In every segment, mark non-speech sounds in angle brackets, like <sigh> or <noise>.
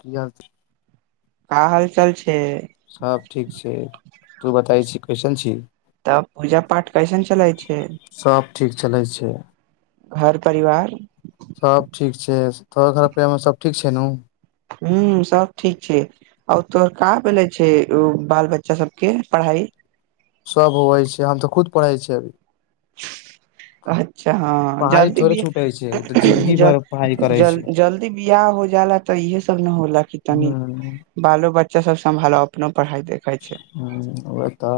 की हाल छै का हालचाल छै सब ठीक छै तू बताई छी कईसन छी तब पूजा पाठ कैसन चलै छै सब ठीक चलै छै घर परिवार सब ठीक छै <unintelligible> मे सब ठीक छै ने हूँ सब ठीक छै आ तोहर कहाँ भेलले छै ओ बाल बच्चा सबके पढ़ाई सभ होबइ छै हम तऽ खुद पढ़ै छियै अच्छा हँ जल्दी भी से ओ जिन्दगी भर पढ़ाई करै जल छै जल्दी बियाह हो जाला तऽ इहे सब न होल की हूँ तनी बालो बच्चा सब संभालो अपनो पढ़ाई देखै छै ह वैह तऽ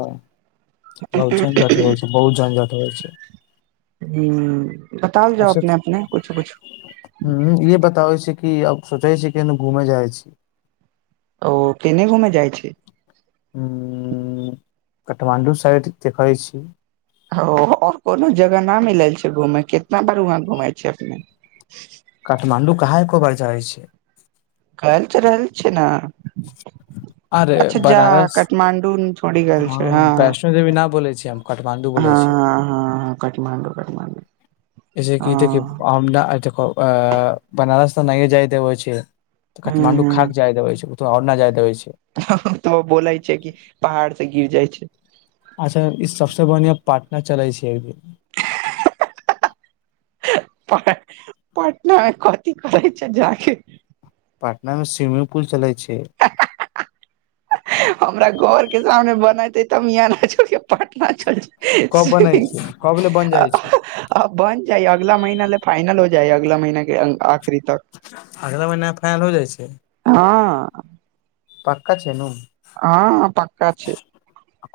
बहुत झंझट होइ छै बहुत झंझट होइ छै ह बताउल जाउ अपने अपने कुछु कुछु ह इे बताबै छै कि आब सोचे छै कि घूमे जाई छी ओ केने घूमे जाई छी हूँ काठमाण्डू साइड देखै छी ओ आओर कोनो जगह न मिलल छै घूमे के कितना बार वहा घुम छै अपने काठमाण्डू कहाँ एकोबार जाई छी कल चरल छै ने अरे अच्छा जा बनारस काठमाण्डू थोड़ी ह हँ वैष्णो देवी न बोलै छी हम काठमाण्डू ह बोलै छी हँ हँ काठमाण्डू काठमाण्डू ऐसे की ते <unintelligible> की हँ देखेकि अ बनारस त नहि जाय देव छै काठमा्डू खाक जाय देव छै तो ओर ना जाय देबै छै तो बोलै छै कि पहाड़ से गिर जाई छै अच्छा ई सबसँ बढ़िआं पाटना चलै छै एक दिन प पटनामे कथी करै छै जाके पटना मे स्विमिंग पूल चलै छै <unintelligible> हमरा घर के सामने बनाते तमिया ना जेब पटना चल जेबे कब बनै स्विमिंग छै कब ले बन पूल आ जाइ छै ह बन जाई अगला महीना ले फाइनल हो जाइए अगला महिना के आखरी तक अगला महीना फाइनल हो जाइ छै हँ पक्का छे नू हँ पक्का छै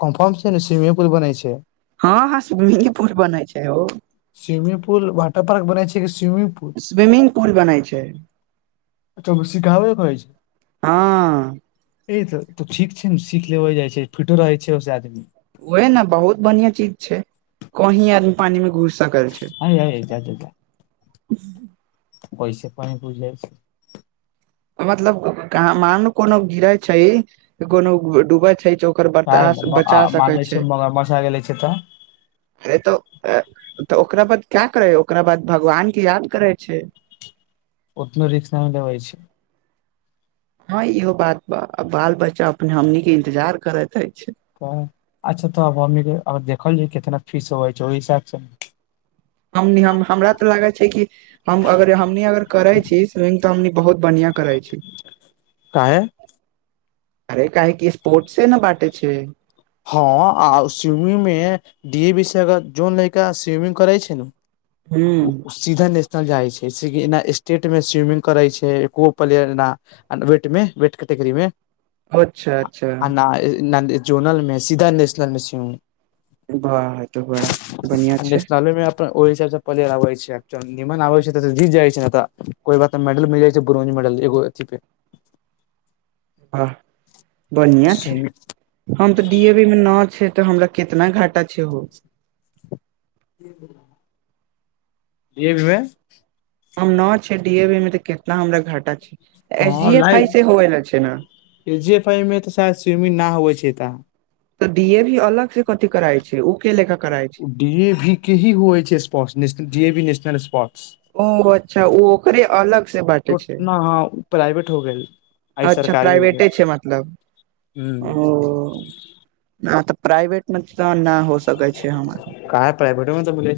कन्फर्म छै ने स्विमिंग पुल बनै छै हँ हँ स्विमिंग पुल बनै छै ओ स्वमिंग पूल वाटर पार्क बनए छै कि स्विमिंग पुल स्विमिंग पुल बनै छै तब सिखाबे कहै छै हँ ए तऽ तो ठीक छै ने सीख लेबो जाइ छै फिटो रहै छै ओहिसे आदमी ओहे ने बहुत बढ़िया चीज छै कही आदमी पानी में घूस सकल छै छै <unintelligible> मतलब कह मान कोनो गिरे छै कोनो डूबे छै च <unintelligible> क मान छै म मौसा गेलै छै तऽ हे तऽ तऽ ओकरा बाद क्या करै ओकरा बाद भगवान के याद करै छै ओतनो रिक्सा नहि लेबयै छै हँ इहो बात बाल बच्चा अपने हमनी इंतजार करैत अछि अच्छा तऽब हमनीके देखल जा कितना फीस होबै छै ओहि हिसाबसँ हम हमरा ते लागे छै कि हम अगर हमनी अगर करे छी स्विमिंग तऽ हमनी बहुत बढ़ियाँ करय छै काहे एका एकी स्पोर्ट्स से ने बटे छै हँ आउ स्विमिंग मे डी ए विषाग जोन लड़का स्विमिंग करै छै न हू सीधा नेशनल जाइ छैना स्टेट में स्विमिंग करे छै एको प्लेयर ना वटमे वट कटगरी मे अच्छा अच्छा ना जोनल मे सीधा नेशनल मेसी वाह त बड़ा बनिया छै ओ हिसाब सँ प्लेर आब छै निमन आब छै जीत जाइ छै ने कोई बात मेडल मिल जाइ छै ब्रोज मेडल एगो अथी पे ह बढ़िया छै स्विमिंग हम तऽ डी ए बी मे न छै तऽ हमरा कितना घाटा छै हो <inaudible> <unintelligible> हम न छै डी एी मे त केितना हमरा घाटा छै एस डी ए फई से होवे ल छै ने के जी ए फाइमे तऽ सेह स्विमिंग नहि होइ छै तऽ तऽ डी ए भी अलग से कथि कराई छै उ के लेखका करई छै डी ए भी के ही होइ छै स्पोर्ट्स डी ए भी नेशनल स्पोर्ट्स ओ अच्छा ओ ओकरे अलग से बाटे टोट छै न हँ प्राइवेट हो गेल आ इ अच्छा सरकारी हो प्राइवेटे गेल छै मतलब हु नहि तऽ प्राइवेट मे तऽ नहि हो सकै छै हमार काह प्राइवेटमे तऽ बोलै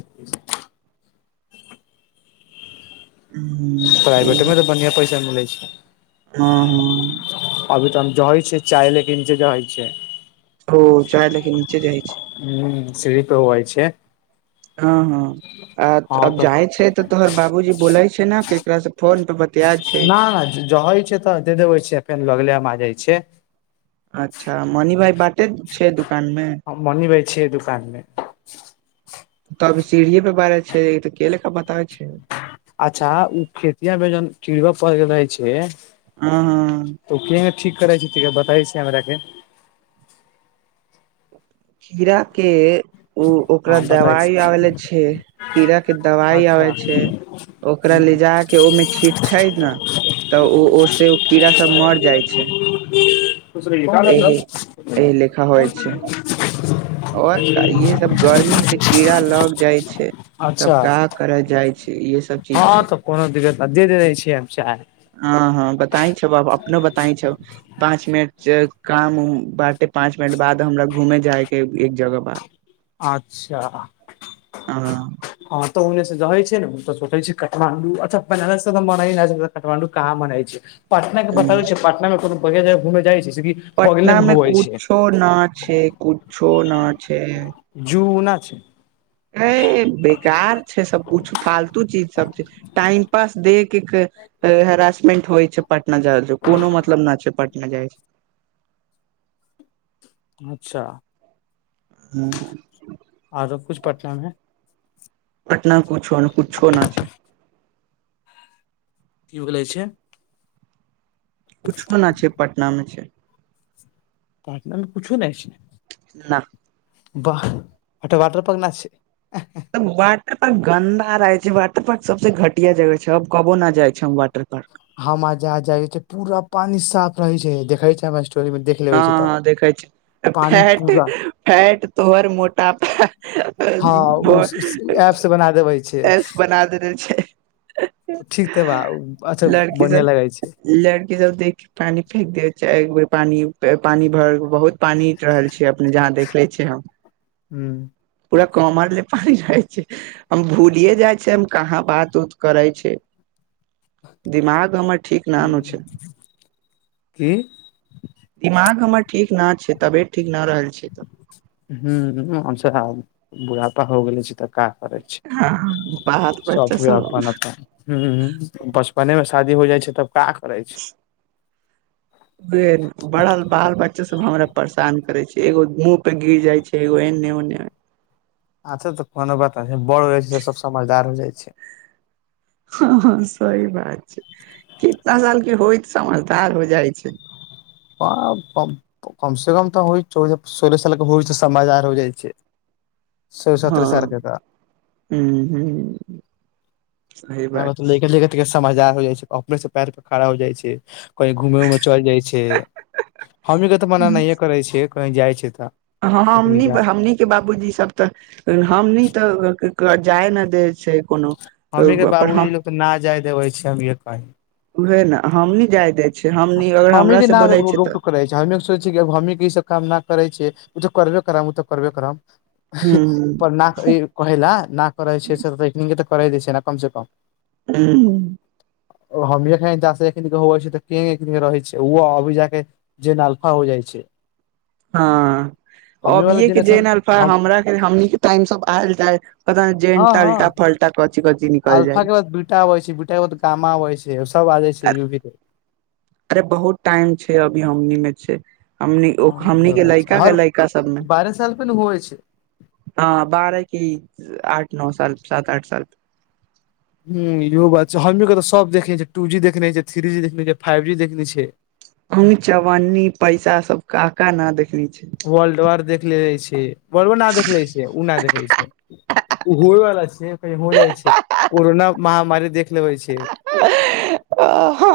हूँ, प्राइवेटोमे तऽ बढ़िआँ पैसा मिलैत छै हँ हँ अभी तऽ हम ज होइ छै चाय लेकिन जे जइ छै ओ चाय लेके नीचे जाइ छै ह सीढ़ी पर होबय छै हँ हँ आ हँ अब तऽ जाय छै तऽ तोहर बाबूजी बोले छै ने केकरा से फोन पे बतियाइ छै न न जहै छै तऽ दे देबे छिय फेर लगले मे आ जाइ छै अच्छा मणि भाई बाटेत छै दुकान मे हम मनी भाय छै दुकान मे त अभी सीढ़ए पे बार छै तऽ केले का बताबै छै अच्छा ओ खेतियामे जन किड़ब पड़ गेल रहे छै ह हँ तऽ ओ के ठीक करै छै बताै छी हमर के खीरा के ओ ओकरा हँ बताइ छी दबाइ आबै ले छै कीड़ाके दबाइ अच्छा आबै छै ओकरा ले जा के ओहिमे छीट छै ने तऽ ओ ओस ओ कीड़ा सब मर जाइ छै एहि एहि लेखा होइ छै <inaudible> और इहे सब गर्मी से कीड़ा लग जाय छै अच्छा तब काह करल जाय छी इह सब चीज हँ छै तऽ कोनो दिक्कत ना दे देबे छी हम चाय हँ हँ बताई छै अपने बताइ छै पाँच मिनट जे काम बाँटे पाँच मिनट बाद हमरा घूमे जायके एक जगह बा अच्छा हँ हँ तऽ ओ रहै छै ने त सोेचाय छै कठमांडू अच्छा बनारास तऽ मना कठमंड कहाँ मनाइ छै पटना के बताबै छै पटना कोनो बढ़आँ जगह घूम जाइ छी पटना मे कुछो ना छै कुछो ना छै जू ना छै अ बेकार छै सब कुछ फालतू चीज सब छै टाइम पास देख हेरासमेंट होइ छै पटना जाय कोनो मतलब न छै पटना जाइ छै अच्छा हूँ आरो कुछ पटना मे पटनामे कुछो न कुछो न छै की बोलै छै कुछो ना छै पटना मे छै पटना मे कुछो ना छै ना बाह ओ वाटर पार्क न छै वाटर पार्क गन्दा रहै छै वाटर पार्क सबस घटिया जगह छै अब कबो न जाय छै हम वाटर पार्क ह जहाँ जा छै पूरा पानी साफ रहै छै देखे छै हमरा स्टोरी मे देख लेबै छै हँ तऽ हँ देखै छी पानी फैट पूरा फैट तोहर मोटापा हँ उ एप से बना देबै छै एस बना देने छै ठीक तऽ बा अच्छा लड़की बढ़िया सब लगै छै लड़की सब देख के पानी फेेक दे छै एक बेर पानी पानी भरल बहुत पानी रहल छै अपने जहाँ देखले छियै हम ह पूरा कमर लऽ पानी रहै छै हम भूलिये जाइ छै हम कहाँ बात उत करै छै दिमाग हमर ठीक न नु छै की दिमाग हमर ठीक ना छै तबियत ठीक नहि रहल छै हू हमश बुढ़ापा हो गेलै छी तऽ का करै छै ह बात बच्चा सब हु बचपने मे शादी हो जाइ छै तब का करै छै बड़ा बाल बच्चो सब हमरा परेशान करै छी एगो मुँह पे गिर जाइ छै एगो एने ओने अच्छा तऽ कोनो बात जब बड़ हो छै से सब समझदार हो जाइ छै हँ हँ सही बात छै कितना साल के होय त समझदार हो जाइ छै कम से कम तऽ हो चौ सोलह साल के होइ तऽ समादार हो जाइ छै सोलह सत्रहे सालकेे तऽ हू हू समझदार हो जाइ छै अपने से पैर परे खड़ा हो जाइ छै कहीं घूमे उमे चलि जाइ छै हमही के तऽ मना नहिए करै छियै कहीं जाइ छै तऽ हँ हमनी हमनी के बाबूजी सब तऽ हमनी तऽ जाय न दे छै कोनो हमही के पर बाबूजी लोग तऽ न जाय देबै छै हमे कही उएह ने हमनी जाय दै छियै हमनी अगर हमनी के हमरास से ना रोक बोलै छै टोक तऽ करै छै सोच छ हमही ई सब काम न करै छियै ओ तऽ करबे करब ओ तऽ करबे कर हूं पर ना कहै ल न करै छै तऽ करे द छै कम से कम हू ओ हम एन होइ छै तऽ के रहै छै ओ अभी जाक जेन अलफा हो जाइ छै हँ हमी वाला अभियए के जे जेनरेशन ने अलफा हम हमरा हमन के टाइम सब आयल जाय पता ने हँ जेनटलटा हँ फल टा कथी कथी निकल जाइ अल्फा के बाद बीटा अबै छै बीटा के बाद गामा अबै छै सब आ जाे छै यगी अरे बहुत टाइम छै अभी हमनी मे छै हमनी ओ हँ हमनी इहो के बात छै लैका के हर लइका सबमे बारह साल पे ने होइ छै हँ बारह की आठ नओ साल सात आठ साल ह इहो बात छै हमही के तऽ सब देखने छियै टू जी देखने छैथ्री जी देखने छिय फाइव जी देखने छिय अंग चवन्नी पैसा सब का का ना देखने छै वर्ल्ड वार देख ले छै वर्ल्ड वार ना देख ले छै ओ नहि देखे छै ओ होइवला छै कही हो जाइ छै कोरोना महामारी देख लेबै छै <inaudible> आ हँ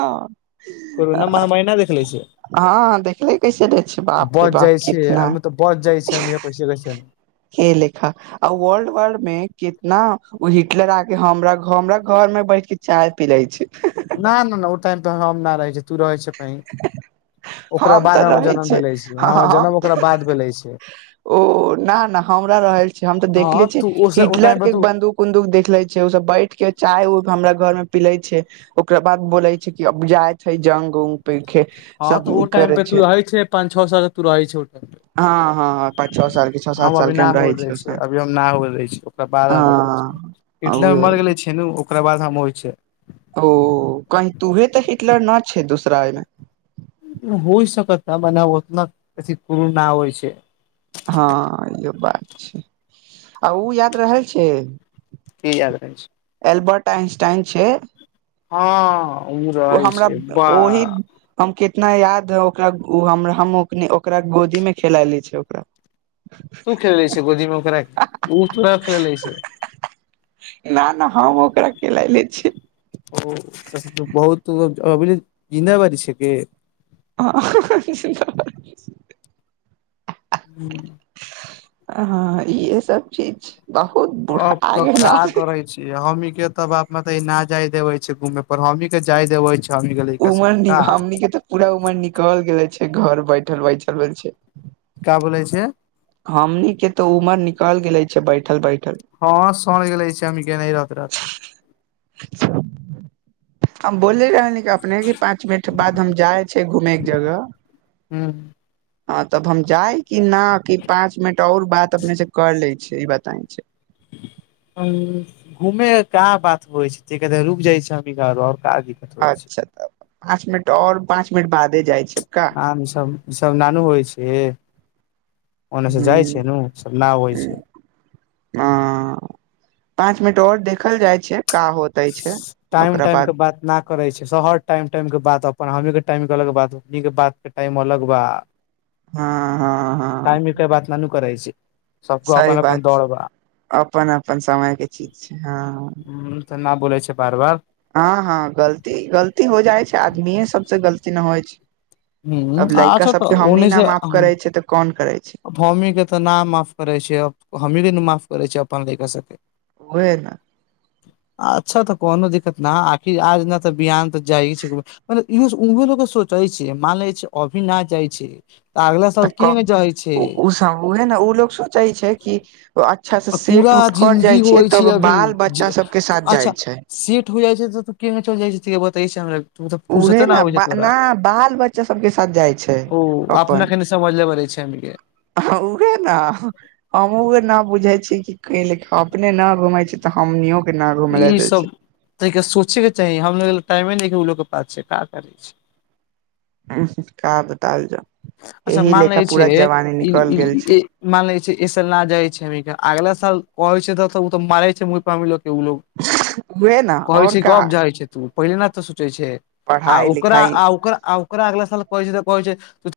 कोरोना महामारी नहि देखले छै हँ देख ले कैसे छै बाप रे बा आ तऽ बस जाइ छिय हम पैसे कैस ने के लेखा आ वर्ल्ड वार मे कितना हिटलर आकेरा हमरा घर मे बैठ के चाह पिलअइ छै न नहि नहि ओ टाइम त हम नहि रहै छै तू रहै छै कही ओकरा हम तऽ बाद हमर रहे जन्म भेले छै हमर हम जन्म तऽ ओकरा बाद भेले छै ओ न न हमरा रहल छी हम तऽ देखले हँ छीय तू ओस ओ हिटलर टाइम के पे एक तू बन्दूक कुन्दुक देखले छै ओ सब बैठ के चाय हमरा घर में पिले छै ओकरा बाद बोलै छै कि अब जायत है जंग उंग पैखे हँ तऽ ओ टाइम पे तू रहै छै पंच छओ साल के तू रहै छै हँ हँ पाँच छओ साल के छओ सात हम साल अभी के नहि हो रहे छी रहै ओ छ अभी हम नहि बलै छ ओकरा बाद हम बोलै छ हँ हिटलर उहे मर गेले छै ने ओकरा बाद हम हो छै ओ कही तूहे तऽ हिटलर न छै दूसरामे होइ सकत ने मने ओतना प कुरना होइ छै हँ इहो बात छै आ ओ याद रहै छै की याद रहै छै एलबर्ट आइनस्टाइन छै हँ ओ रहै हमरा छै ओहि बाह हम कितना याद है ओकरा उ हमरा हम औकनी ओकरा गोदी मे खेल ले छ ओकरा तू खेलै छै गोदीमे उकरा उ तोरा खेलै छै ना ना हम ओकरा खेलाय ले छियै ओ बहुत अभ जिन्द बड़ी छिक ह <inaudible> ह इहे सब चीज बहुत बुढा गेल हमहीं के त बाप म न जाय देवे छै घूमे पर हमही के जाय देवे छी सी गेल लैकस उमर नि का हमनी के तऽ पूरा उमर निकल गेले छै घर बैठल बैठल भेल छै का बोलै छै हमनी के तऽ उमर निकल गेले छै बैठल बैठल हँ सझ गेल लै छै अम के नहि रत रत हम बोले रहल अपने के पाँच मिनट बाद हम जाय छै घूमे के जगह हँ ह तब हम जाय कि न कि पाँच मिनट ओर बात अपने से कर ले छी ई बताय छै घूमे क बात होइ छै रुक जाइ छै हम घर और क दिक अच्छा तऽ पाँच मिनट ओर पाँच मिनट बादे जाइ छै का काम सब ई सब नानू होइ छै ओने से जाइ हँ छै नु सब न होइ छै ह पाँच मिनट और देखल जाय छै का हो सी टाइम टाइम के बात ना करे छै शहर टाइम टाइम के बात अपन हम के टाइम के अलग बात ई के बात के टाइम अलग बा हा टाइम के बात ना ना करैत छै सबके सही अपन अपन बात दौड़ छै बा अपन अपन समय के चीज छै हाँ उ तऽ ना बोलै छै बार बार हाँ हाँ गलती गलती हो जाई छै आदमीए सबसे गलती ना होई छै हूँ अब लड़का अच्छा तऽ सबके हमनी ना माफ करै छै तऽ कोन करै छै हमीे तऽ ना माफ करै छियै हमही के माफ करै छियै अपन लड़का सबके ओहे ना अच्छा तऽ कोनो दिक्कत ना आखिर आज नहि तऽ बिहान तऽ जाइ छै एक म इहो उहो लोक सोचइ छै मान छै अभी ना जाय छै तऽ अगला तऽ साल किया कब नै जाइ छै ओ उ सब उहे न ओ लोग सोचै छै की अच्छा आ से पूरा सेट उट कर जिन्दगी जाइ छै होइ तब अभी बाल बच्चा सबके साथ जाइ छै तु जाइ छै तऽ केियाना चल जाइ छ बताै छै हमरा तऽ उहे फुर्सते न ने आबै छै बा तोरा ना बाल बच्चा सबके साथ जाय छै ओ अपना कनि समझल बै छै <unintelligible> हाँ उहे ना हमहु ना बुझे छी की के ले अपने ना घूमे छी तऽ हमनिओ ई सब त सोचे के चाही हमलोग ल टाइमे न उ लोग के पास छै का करै छै का बताल जा अच्छा एहि मान लेखा लै छै पूरा जवानी ई निकल गेल छै ई मान ले छै ऐय साल ना जाइ छै हमनिके अगला साल कहै छै मरे छै मु प लो के लोग उहे ने कहे और छै का कब जाइ छै पहिले ने तऽ सोचै छै आ पढ़ाई ओकरा लिखाई आ ओकरा आ अगला साल कहै छै त कहै छै